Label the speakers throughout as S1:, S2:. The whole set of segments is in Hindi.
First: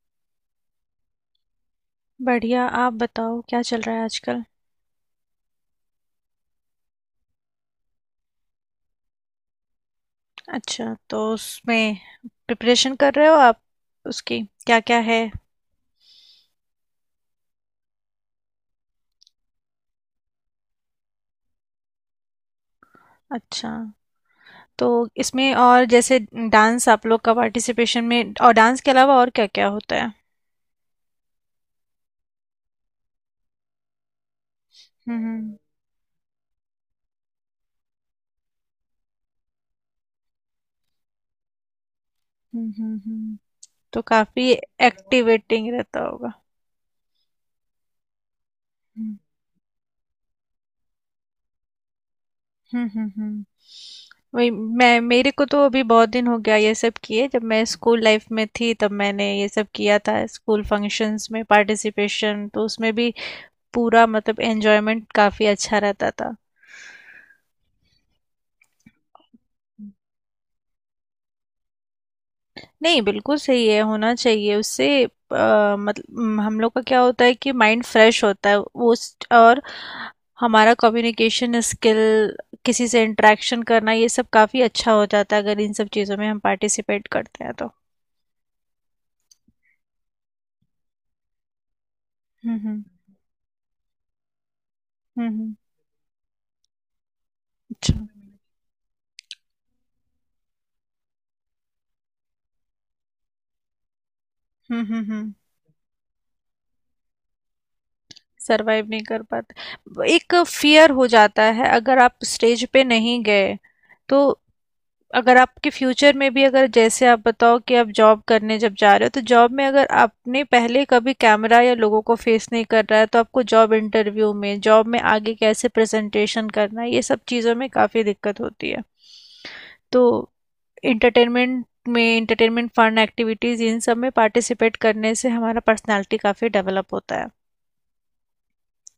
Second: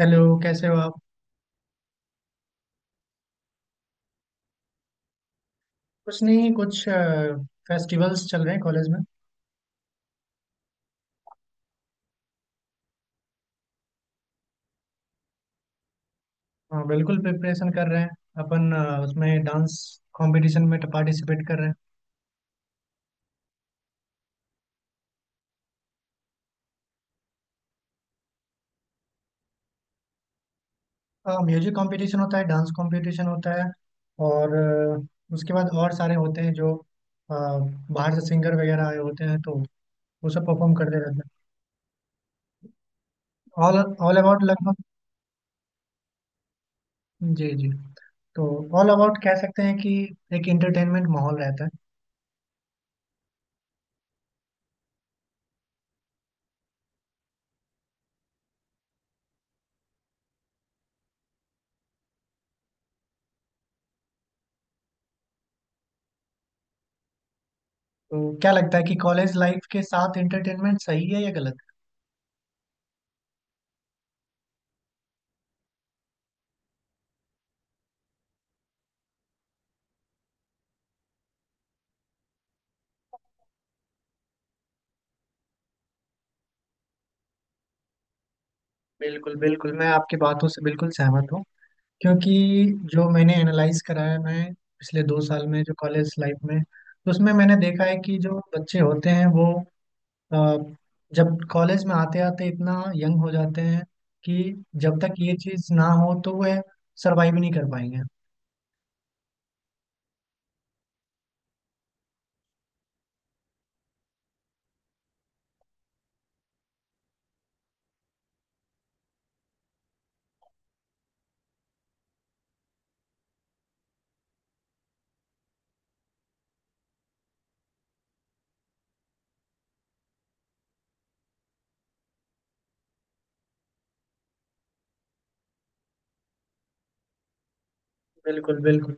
S1: हेलो। कैसे हो आप?
S2: बढ़िया आप बताओ क्या चल रहा है आजकल।
S1: कुछ नहीं। कुछ फेस्टिवल्स चल रहे हैं कॉलेज में।
S2: अच्छा तो उसमें प्रिपरेशन कर रहे हो आप उसकी क्या क्या है।
S1: हाँ बिल्कुल प्रिपरेशन कर रहे हैं। अपन उसमें डांस कंपटीशन में पार्टिसिपेट कर रहे
S2: अच्छा तो इसमें और जैसे डांस आप लोग का पार्टिसिपेशन में और डांस के अलावा और क्या क्या होता है।
S1: हैं। म्यूजिक कंपटीशन होता है, डांस कंपटीशन होता है। और उसके
S2: हम्म।
S1: बाद और सारे होते हैं जो बाहर से सिंगर वगैरह आए होते हैं, तो वो सब परफॉर्म करते रहते हैं।
S2: हम्म हम्म। हम्म,
S1: ऑल
S2: तो
S1: ऑल अबाउट
S2: काफी
S1: लगभग।
S2: एक्टिवेटिंग रहता होगा।
S1: जी जी। तो ऑल अबाउट
S2: हम्म
S1: कह सकते हैं कि एक इंटरटेनमेंट माहौल रहता है।
S2: हम्म। वही मैं मेरे को तो अभी बहुत दिन हो गया ये सब किए जब मैं स्कूल लाइफ में थी तब मैंने ये सब किया था स्कूल फंक्शंस में पार्टिसिपेशन तो उसमें भी पूरा मतलब एन्जॉयमेंट काफ़ी अच्छा रहता था।
S1: तो क्या लगता है कि कॉलेज लाइफ के साथ इंटरटेनमेंट सही है या गलत?
S2: नहीं, बिल्कुल सही है, होना चाहिए उससे मतलब हम लोग का क्या होता है कि माइंड फ्रेश होता है उस और हमारा कम्युनिकेशन स्किल, किसी से इंटरेक्शन करना ये सब काफ़ी अच्छा हो जाता है अगर इन सब चीज़ों में हम पार्टिसिपेट करते हैं तो।
S1: बिल्कुल बिल्कुल, मैं आपकी बातों से बिल्कुल सहमत हूँ। क्योंकि
S2: हुँ, हुँ।
S1: जो मैंने एनालाइज करा है, मैं पिछले दो
S2: हुँ,
S1: साल
S2: हुँ।
S1: में जो कॉलेज लाइफ में, तो उसमें मैंने देखा है
S2: अच्छा।
S1: कि जो बच्चे होते हैं वो अ, जब कॉलेज में आते आते इतना यंग हो जाते हैं कि
S2: हुँ,
S1: जब
S2: हुँ,
S1: तक ये
S2: हुँ।
S1: चीज़ ना हो तो वह सरवाइव नहीं कर पाएंगे।
S2: सर्वाइव नहीं कर पाते। एक फ़ियर हो जाता है अगर आप स्टेज पे नहीं गए, तो अगर आपके फ्यूचर में भी अगर जैसे आप बताओ कि आप जॉब करने जब जा रहे हो तो जॉब में अगर आपने पहले कभी कैमरा या लोगों को फेस नहीं कर रहा है तो आपको जॉब इंटरव्यू में जॉब में आगे कैसे प्रेजेंटेशन करना है ये सब चीज़ों में काफ़ी दिक्कत होती है तो इंटरटेनमेंट में इंटरटेनमेंट फन एक्टिविटीज़ इन सब में पार्टिसिपेट करने से हमारा पर्सनालिटी काफ़ी डेवलप होता है।
S1: बिल्कुल बिल्कुल।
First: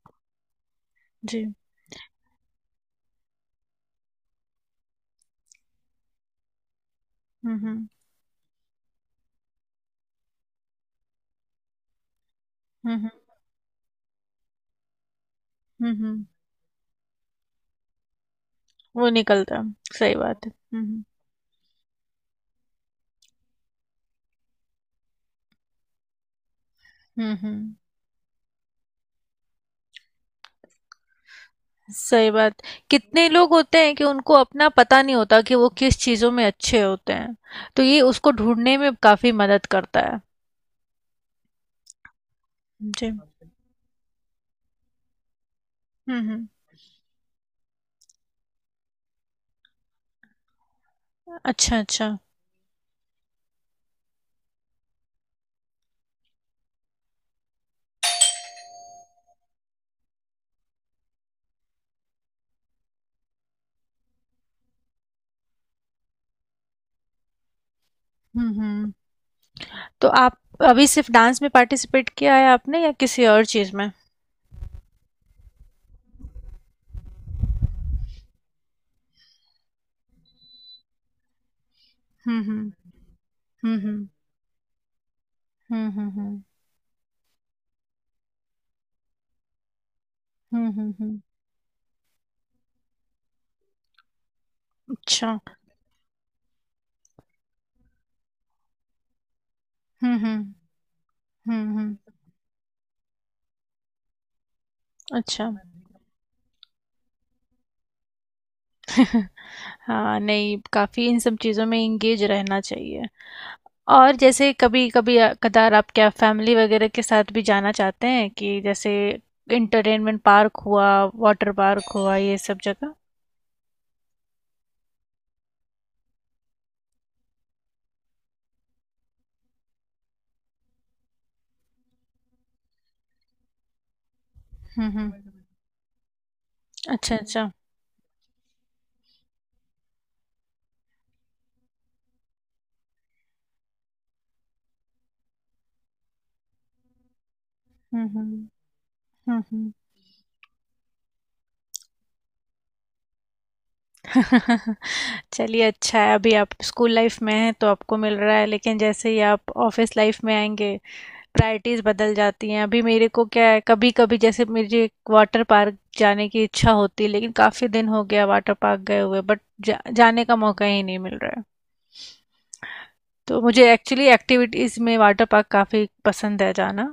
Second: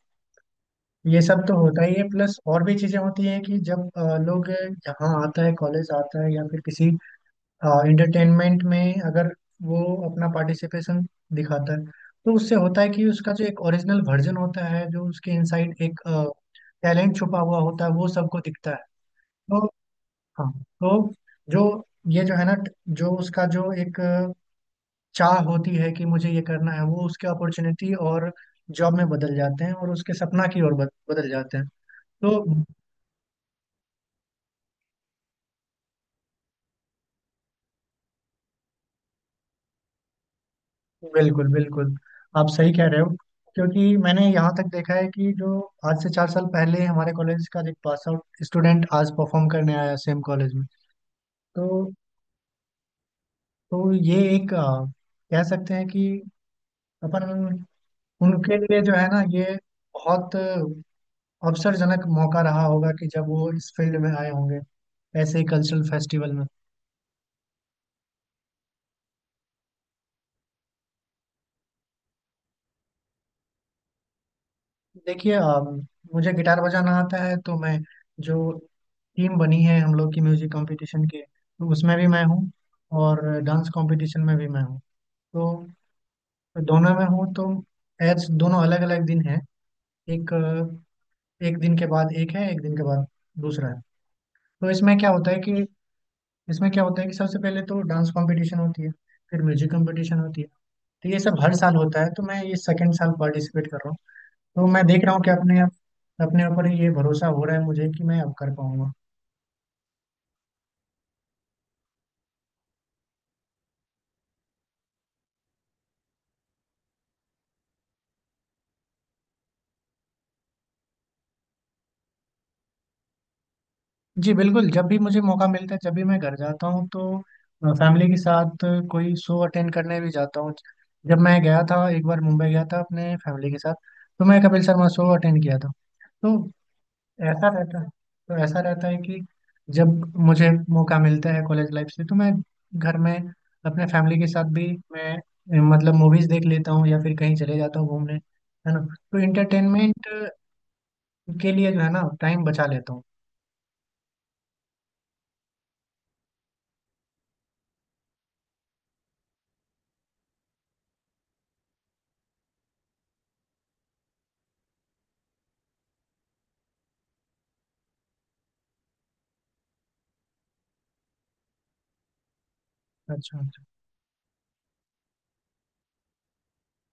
S1: ये सब
S2: जी।
S1: तो होता ही है, प्लस और भी चीज़ें होती हैं कि जब लोग यहाँ आता है कॉलेज आता है या फिर किसी।
S2: हम्म
S1: हाँ,
S2: हम्म
S1: एंटरटेनमेंट में अगर वो अपना पार्टिसिपेशन दिखाता है, तो उससे होता है कि
S2: हम्म।
S1: उसका जो एक ओरिजिनल वर्जन होता है, जो उसके इनसाइड
S2: हम्म,
S1: एक
S2: हम्म, हम्म,
S1: टैलेंट छुपा हुआ होता है वो सबको दिखता है।
S2: वो निकलता
S1: तो
S2: है। सही बात
S1: हाँ।
S2: है।
S1: तो जो, ये जो है ना, जो उसका जो एक चाह होती है कि मुझे ये करना है, वो उसके
S2: हम्म।
S1: अपॉर्चुनिटी और जॉब में बदल जाते हैं और उसके सपना की ओर बदल जाते हैं।
S2: सही
S1: तो
S2: बात। कितने लोग होते हैं कि उनको अपना पता नहीं होता कि वो किस चीज़ों में अच्छे होते हैं। तो ये उसको ढूँढने में काफ़ी मदद करता है।
S1: बिल्कुल बिल्कुल, आप सही कह रहे हो।
S2: जी।
S1: क्योंकि मैंने यहाँ तक देखा है कि जो आज से
S2: हुँ,
S1: 4 साल
S2: हुँ।
S1: पहले हमारे कॉलेज का एक पास आउट स्टूडेंट आज परफॉर्म करने आया सेम कॉलेज में। तो
S2: अच्छा, अच्छा।
S1: तो ये एक कह सकते हैं कि अपन उनके लिए जो है ना, ये बहुत अवसरजनक मौका रहा होगा कि जब वो इस फील्ड में आए होंगे ऐसे ही कल्चरल फेस्टिवल में।
S2: हुँ, हुँ। तो आप अभी सिर्फ़ डांस में पार्टिसिपेट किया है आपने या किसी और चीज़ में?
S1: देखिए मुझे गिटार बजाना आता है, तो मैं जो टीम बनी है हम लोग की म्यूजिक कंपटीशन के तो उसमें भी मैं
S2: हुँ,
S1: हूँ।
S2: हुँ।
S1: और डांस
S2: हुँ, हुँ।
S1: कंपटीशन में भी मैं हूँ, तो
S2: हुँ, हुँ, हुँ।
S1: दोनों में हूँ। तो एज दोनों अलग अलग दिन हैं। एक
S2: हुँ, हुँ, हुँ।
S1: एक दिन के बाद एक है, एक दिन के बाद दूसरा है। तो
S2: अच्छा।
S1: इसमें क्या होता है कि सबसे पहले तो डांस कंपटीशन होती है, फिर म्यूजिक कंपटीशन
S2: हुँ, हुँ।
S1: होती है। तो ये सब हर
S2: हुँ,
S1: साल
S2: हुँ।
S1: होता है, तो मैं ये सेकेंड साल पार्टिसिपेट कर रहा हूँ। तो मैं देख रहा हूँ कि
S2: अच्छा।
S1: अपने अपने ऊपर ये भरोसा हो रहा है मुझे कि मैं अब कर पाऊंगा।
S2: हाँ, नहीं काफ़ी इन सब चीज़ों में इंगेज रहना चाहिए और जैसे कभी कभी कदार आप क्या फैमिली वगैरह के साथ भी जाना चाहते हैं कि जैसे इंटरटेनमेंट पार्क हुआ वाटर पार्क हुआ ये सब जगह।
S1: जी बिल्कुल, जब भी मुझे मौका मिलता है, जब भी मैं घर जाता हूँ, तो फैमिली के साथ कोई शो अटेंड करने भी जाता हूँ। जब मैं गया था एक बार मुंबई गया था अपने फैमिली के साथ, तो मैं कपिल शर्मा शो
S2: हम्म।
S1: अटेंड किया था। तो
S2: अच्छा
S1: ऐसा
S2: अच्छा।
S1: रहता है। तो ऐसा रहता है कि जब मुझे मौका मिलता है कॉलेज लाइफ से, तो मैं घर में अपने फैमिली के साथ भी मैं मतलब मूवीज देख लेता हूँ या फिर कहीं चले जाता हूँ घूमने,
S2: हम्म।
S1: है ना। तो
S2: हम्म
S1: इंटरटेनमेंट के लिए जो है ना टाइम बचा लेता हूँ।
S2: हम्म। चलिए अच्छा है अभी आप स्कूल लाइफ में हैं तो आपको मिल रहा है लेकिन जैसे ही आप ऑफिस लाइफ में आएंगे प्रायोरिटीज़ बदल जाती हैं अभी मेरे को क्या है कभी कभी जैसे मुझे वाटर पार्क जाने की इच्छा होती है लेकिन काफ़ी दिन हो गया वाटर पार्क गए हुए बट जाने का मौका ही नहीं मिल रहा है
S1: अच्छा
S2: तो
S1: अच्छा।
S2: मुझे एक्चुअली एक्टिविटीज़ में वाटर पार्क काफ़ी पसंद है जाना,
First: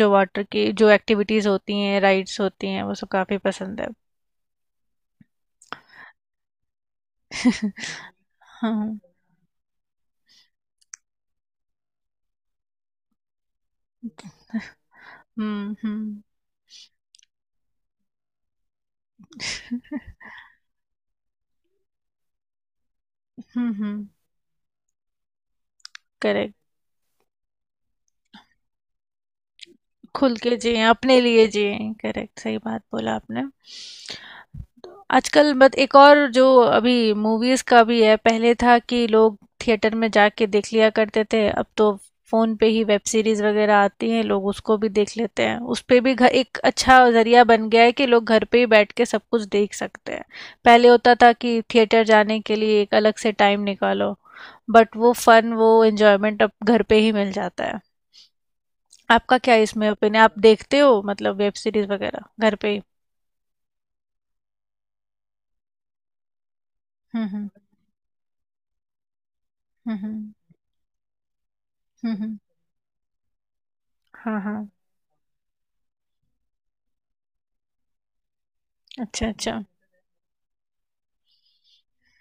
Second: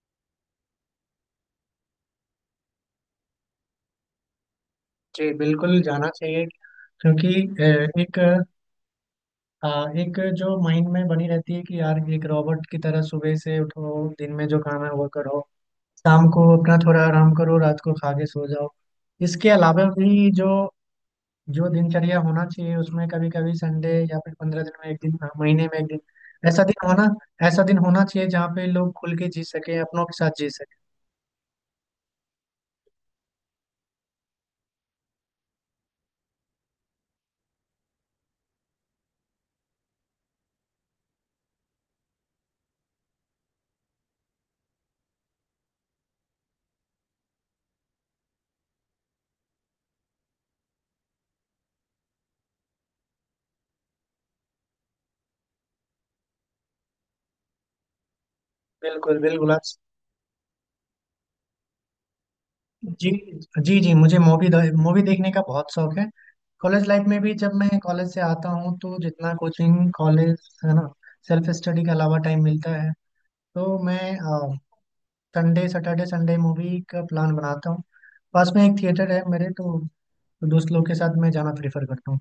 S2: जो वाटर की जो एक्टिविटीज़ होती हैं राइड्स होती हैं वो सब काफ़ी पसंद है।
S1: जी बिल्कुल जाना चाहिए। क्योंकि एक
S2: हाँ।
S1: अ, एक जो माइंड में बनी रहती है कि यार एक रॉबोट की तरह सुबह से उठो, दिन में जो काम है वो करो,
S2: हम्म।
S1: शाम को अपना थोड़ा आराम करो, रात को खा के सो जाओ। इसके अलावा भी जो जो दिनचर्या होना चाहिए, उसमें कभी कभी संडे
S2: हम्म।
S1: या फिर 15 दिन में एक दिन, हाँ, महीने में एक दिन
S2: करेक्ट।
S1: ऐसा दिन होना ऐसा दिन होना चाहिए जहाँ पे लोग खुल के जी सके, अपनों के
S2: खुल
S1: साथ जी
S2: के
S1: सके।
S2: जिए अपने लिए जिए। करेक्ट सही बात बोला आपने। आजकल बट एक और जो अभी मूवीज का भी है पहले था कि लोग थिएटर में जाके देख लिया करते थे अब तो फोन पे ही वेब सीरीज वगैरह आती हैं लोग उसको भी देख लेते हैं उस पे भी घर एक अच्छा जरिया बन गया है कि लोग घर पे ही बैठ के सब कुछ देख सकते हैं। पहले होता था कि थिएटर जाने के लिए एक अलग से टाइम निकालो बट वो फन वो एंजॉयमेंट अब घर पे ही मिल जाता है।
S1: बिल्कुल
S2: आपका
S1: बिल्कुल,
S2: क्या
S1: आप।
S2: इसमें ओपिनियन आप देखते हो मतलब वेब सीरीज वगैरह घर पे ही?
S1: जी जी। जी, मुझे मूवी मूवी देखने का बहुत शौक है। कॉलेज लाइफ में भी जब
S2: हम्म।
S1: मैं कॉलेज से आता हूँ तो जितना कोचिंग कॉलेज
S2: हम्म।
S1: है ना, सेल्फ स्टडी के अलावा
S2: हम्म।
S1: टाइम मिलता है, तो मैं
S2: हाँ हाँ।
S1: संडे, सैटरडे, संडे मूवी का प्लान बनाता हूँ। पास में एक थिएटर है
S2: अच्छा,
S1: मेरे,
S2: अच्छा।
S1: तो दोस्त लोग के साथ मैं जाना प्रेफर करता हूँ।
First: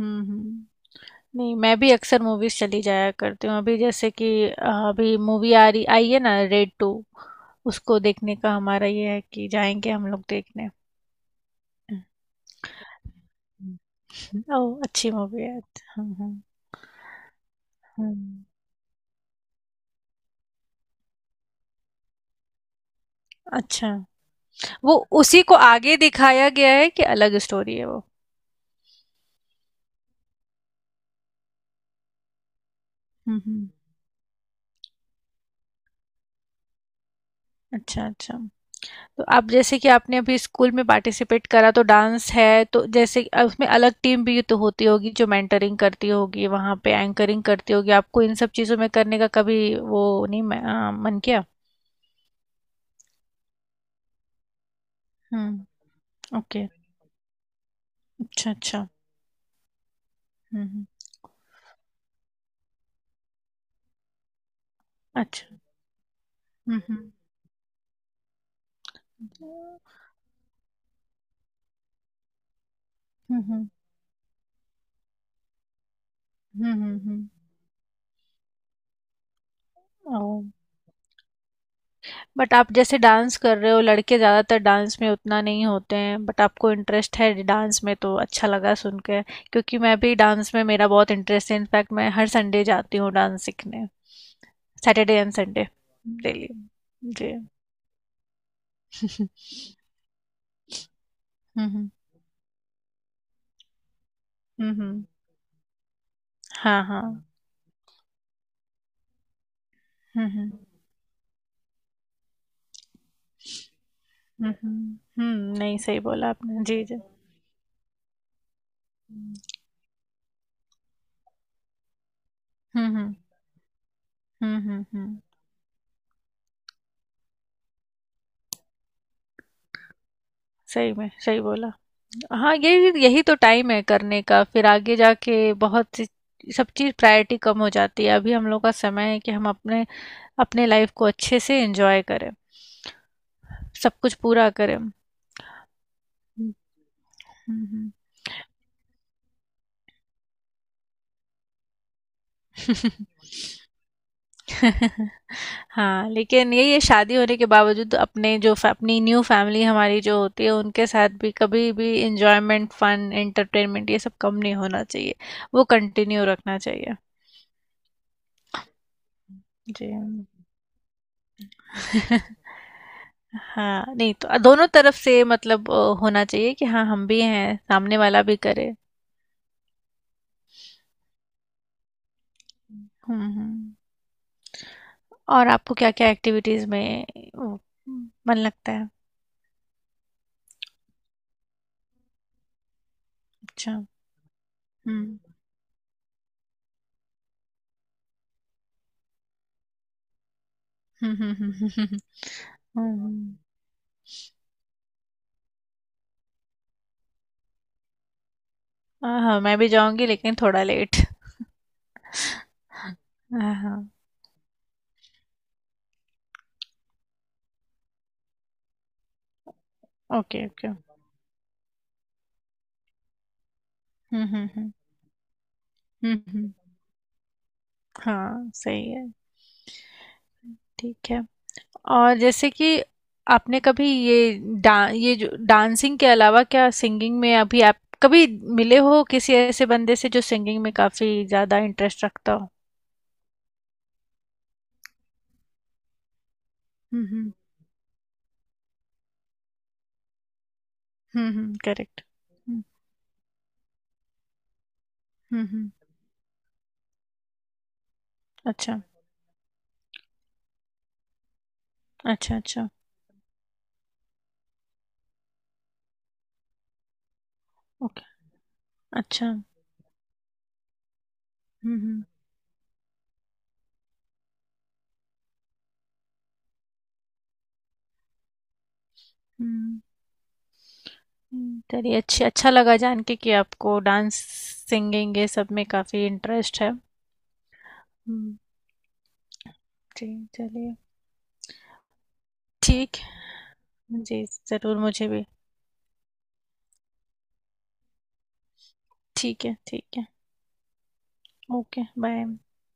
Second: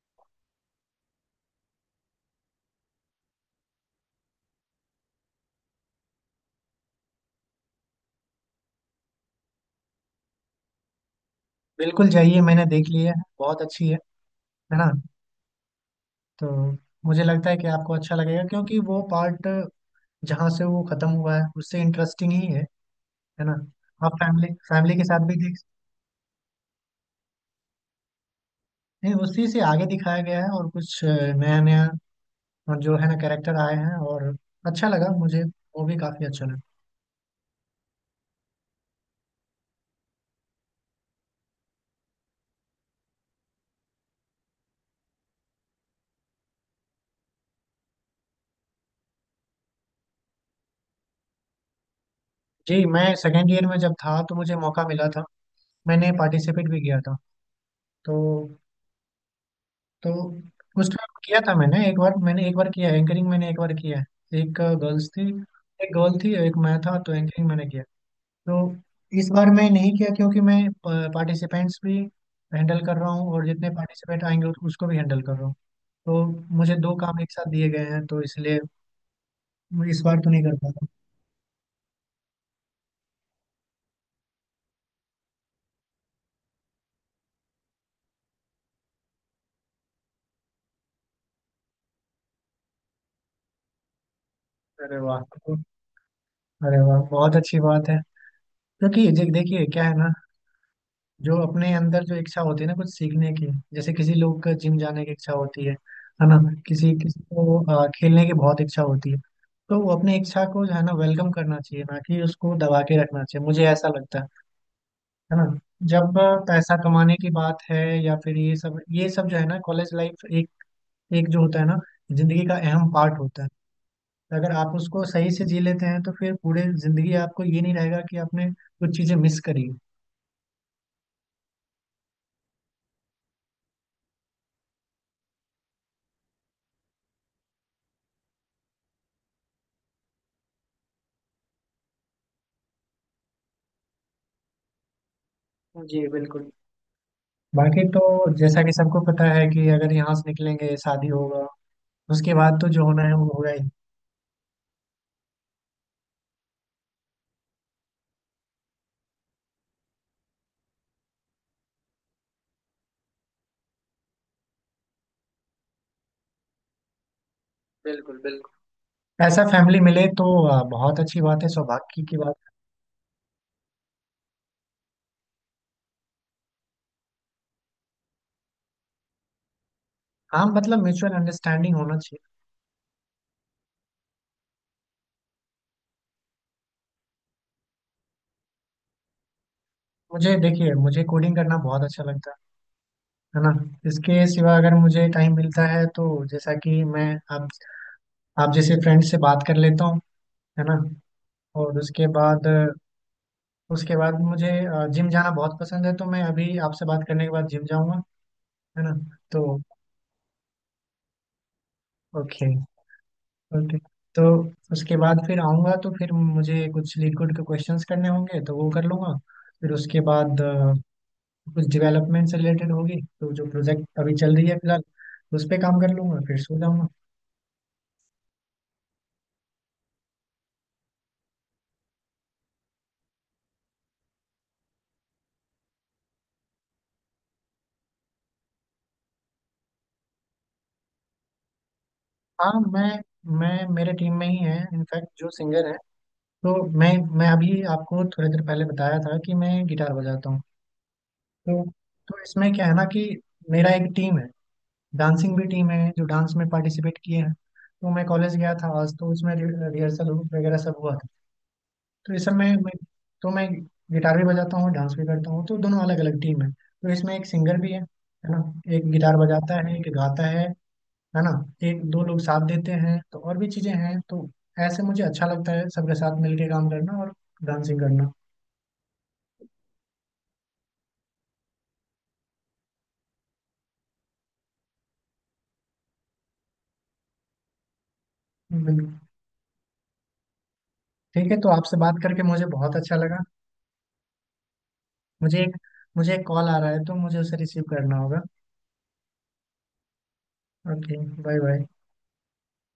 S2: हुँ, हुँ। नहीं, मैं भी अक्सर मूवीज़ चली जाया करती हूँ। अभी जैसे कि अभी मूवी आ रही आई है ना रेड 2, उसको देखने का हमारा ये है कि जाएँगे हम लोग देखने।
S1: बिल्कुल जाइए, मैंने देख लिया है, बहुत अच्छी है
S2: ओह!
S1: ना।
S2: अच्छी मूवी है। हुँ, हुँ।
S1: तो मुझे लगता है कि आपको अच्छा लगेगा,
S2: हुँ।
S1: क्योंकि वो पार्ट जहाँ से वो खत्म हुआ है उससे इंटरेस्टिंग ही है ना।
S2: अच्छा।
S1: आप फैमिली फैमिली
S2: वो
S1: के साथ भी
S2: उसी को
S1: देख।
S2: आगे दिखाया गया है कि अलग स्टोरी है वो?
S1: नहीं, उसी से आगे दिखाया गया है और कुछ नया नया और जो है ना
S2: हुँ,
S1: कैरेक्टर
S2: हुँ।
S1: आए हैं और अच्छा लगा मुझे, वो भी काफी अच्छा लगा।
S2: अच्छा, अच्छा। तो आप जैसे कि आपने अभी स्कूल में पार्टिसिपेट करा तो डांस है तो जैसे उसमें अलग टीम भी तो होती होगी जो मेंटरिंग करती होगी वहां पे एंकरिंग करती होगी आपको इन सब चीजों में करने का कभी वो नहीं मन किया।
S1: जी, मैं सेकेंड ईयर में जब था तो मुझे मौका मिला था।
S2: हम्म।
S1: मैंने
S2: ओके।
S1: पार्टिसिपेट भी किया था। तो
S2: अच्छा अच्छा।
S1: तो
S2: हम्म हम्म,
S1: उस टाइम किया था, मैंने एक बार किया है एंकरिंग। मैंने एक बार किया है, एक गर्ल्स थी,
S2: अच्छा।
S1: एक गर्ल थी, एक मैं था।
S2: हम्म।
S1: तो एंकरिंग मैंने किया। तो इस बार मैं नहीं किया, क्योंकि मैं पार्टिसिपेंट्स भी हैंडल कर रहा हूँ
S2: हम्म
S1: और
S2: हम्म
S1: जितने पार्टिसिपेंट आएंगे उसको भी हैंडल कर रहा हूँ। तो
S2: हम्म
S1: मुझे दो
S2: हम्म,
S1: काम
S2: हम्म,
S1: एक साथ दिए गए हैं, तो इसलिए मैं इस
S2: ओ।
S1: बार तो नहीं कर पाया।
S2: बट आप जैसे डांस कर रहे हो लड़के ज़्यादातर डांस में उतना नहीं होते हैं बट आपको इंटरेस्ट है डांस में तो अच्छा लगा सुन के, क्योंकि मैं भी डांस में मेरा बहुत इंटरेस्ट है इनफैक्ट मैं हर संडे जाती हूँ डांस सीखने,
S1: अरे
S2: सैटरडे
S1: वाह!
S2: And Sunday, daily.
S1: अरे वाह,
S2: जी।
S1: बहुत अच्छी बात है। क्योंकि देखिए क्या है ना, जो अपने
S2: हम्म।
S1: अंदर जो इच्छा होती है ना कुछ सीखने की, जैसे किसी लोग का जिम
S2: हम्म
S1: जाने
S2: हम्म,
S1: की इच्छा होती है ना।
S2: हाँ
S1: किसी
S2: हाँ।
S1: किसी को खेलने की बहुत इच्छा होती है। तो वो अपनी इच्छा
S2: हम्म।
S1: को जो है ना वेलकम करना चाहिए, ना कि उसको दबा के रखना चाहिए, मुझे ऐसा लगता है। है ना।
S2: नहीं सही
S1: जब
S2: बोला आपने।
S1: पैसा
S2: जी जी।
S1: कमाने की बात है या फिर ये सब
S2: हम्म।
S1: जो है ना कॉलेज लाइफ एक एक जो होता है ना जिंदगी का अहम
S2: हम्म
S1: पार्ट होता है, तो अगर आप उसको
S2: हम्म।
S1: सही से जी लेते हैं तो फिर पूरे जिंदगी आपको ये नहीं रहेगा कि आपने कुछ चीजें मिस करी हैं।
S2: सही में सही बोला। हाँ यही यही तो टाइम है करने का फिर आगे जाके बहुत सब चीज़ प्रायोरिटी कम हो जाती है अभी हम लोग का समय है कि हम अपने अपने लाइफ को अच्छे से एंजॉय करें, सब कुछ पूरा करें।
S1: जी बिल्कुल।
S2: हम्म,
S1: बाकी
S2: हम्म,
S1: तो जैसा कि सबको पता है कि अगर यहाँ से निकलेंगे शादी होगा, उसके बाद तो जो होना
S2: हम्म।
S1: है वो होगा ही।
S2: हाँ लेकिन यही है शादी होने के बावजूद अपने जो अपनी न्यू फैमिली हमारी जो होती है उनके साथ भी कभी भी एंजॉयमेंट फन एंटरटेनमेंट ये सब कम नहीं होना चाहिए, वो कंटिन्यू रखना चाहिए।
S1: बिल्कुल बिल्कुल, ऐसा फैमिली
S2: जी।
S1: मिले तो बहुत अच्छी बात है, सौभाग्य की बात।
S2: हाँ नहीं तो दोनों तरफ से मतलब होना चाहिए कि हाँ हम भी हैं सामने वाला भी करे।
S1: हाँ, मतलब म्यूचुअल अंडरस्टैंडिंग होना चाहिए।
S2: हम्म हम्म। और आपको क्या क्या एक्टिविटीज में वो, मन लगता है?
S1: मुझे देखिए, मुझे कोडिंग करना बहुत अच्छा लगता है ना।
S2: अच्छा।
S1: इसके सिवा अगर मुझे
S2: हम्म।
S1: टाइम मिलता है तो जैसा कि मैं, आप आप जैसे फ्रेंड से बात कर लेता हूँ, है ना।
S2: हम्म हम्म हम्म हम्म,
S1: और
S2: हम्म।
S1: उसके
S2: हम्म।
S1: बाद उसके बाद मुझे जिम जाना बहुत पसंद है, तो मैं अभी आपसे बात करने के बाद जिम जाऊंगा, है ना।
S2: हाँ हाँ,
S1: तो।
S2: मैं भी जाऊंगी लेकिन थोड़ा लेट।
S1: ओके
S2: हाँ
S1: ओके।
S2: हाँ।
S1: तो उसके बाद फिर आऊँगा, तो फिर मुझे कुछ लिक्विड के क्वेश्चंस करने होंगे, तो वो कर लूँगा। फिर उसके बाद
S2: ओके ओके।
S1: कुछ डेवलपमेंट से रिलेटेड होगी, तो जो प्रोजेक्ट अभी चल रही है
S2: हम्म।
S1: फिलहाल उस पर काम कर लूँगा,
S2: हम्म
S1: फिर
S2: हम्म।
S1: सो जाऊँगा।
S2: हाँ सही है। ठीक है। और जैसे कि आपने कभी ये डा ये जो डांसिंग के अलावा क्या सिंगिंग में अभी आप कभी मिले हो किसी ऐसे बंदे से जो सिंगिंग में काफ़ी ज़्यादा इंटरेस्ट रखता हो?
S1: हाँ, मैं मेरे टीम में ही है इनफैक्ट जो सिंगर है। तो मैं
S2: हुँ,
S1: मैं
S2: हुँ।
S1: अभी आपको थोड़ी देर पहले बताया था कि मैं गिटार बजाता हूँ।
S2: हुँ, हुँ,
S1: तो
S2: करेक्ट।
S1: तो इसमें
S2: हुँ,
S1: क्या है ना कि मेरा एक टीम है। डांसिंग भी
S2: हुँ,
S1: टीम
S2: हुँ।
S1: है जो डांस में पार्टिसिपेट किए हैं, तो मैं कॉलेज गया था
S2: अच्छा,
S1: आज, तो उसमें रिहर्सल वगैरह सब हुआ था। तो इस सब
S2: अच्छा,
S1: में
S2: अच्छा।
S1: मैं, तो मैं गिटार भी बजाता हूँ डांस भी करता हूँ, तो दोनों अलग अलग टीम है, तो इसमें एक सिंगर भी है
S2: ओके,
S1: है ना। एक गिटार
S2: अच्छा।
S1: बजाता है, एक गाता है ना।
S2: हुँ,
S1: एक
S2: हुँ,
S1: दो लोग साथ देते हैं, तो और भी चीजें हैं। तो ऐसे मुझे अच्छा लगता है सबके साथ मिलके काम करना और डांसिंग करना।
S2: हुँ, हुँ। चलिए अच्छी अच्छा लगा जान के कि आपको डांस, सिंगिंग ये सब में काफ़ी इंटरेस्ट है। हुँ,
S1: बिल्कुल।
S2: जी, चलिए।
S1: ठीक है, तो आपसे बात करके मुझे बहुत अच्छा
S2: ठीक
S1: लगा।
S2: है। जी, ज़रूर मुझे भी।
S1: मुझे एक मुझे एक कॉल आ रहा है, तो मुझे उसे रिसीव करना होगा।
S2: ठीक है, ठीक है।
S1: Okay, bye bye.
S2: Okay, bye.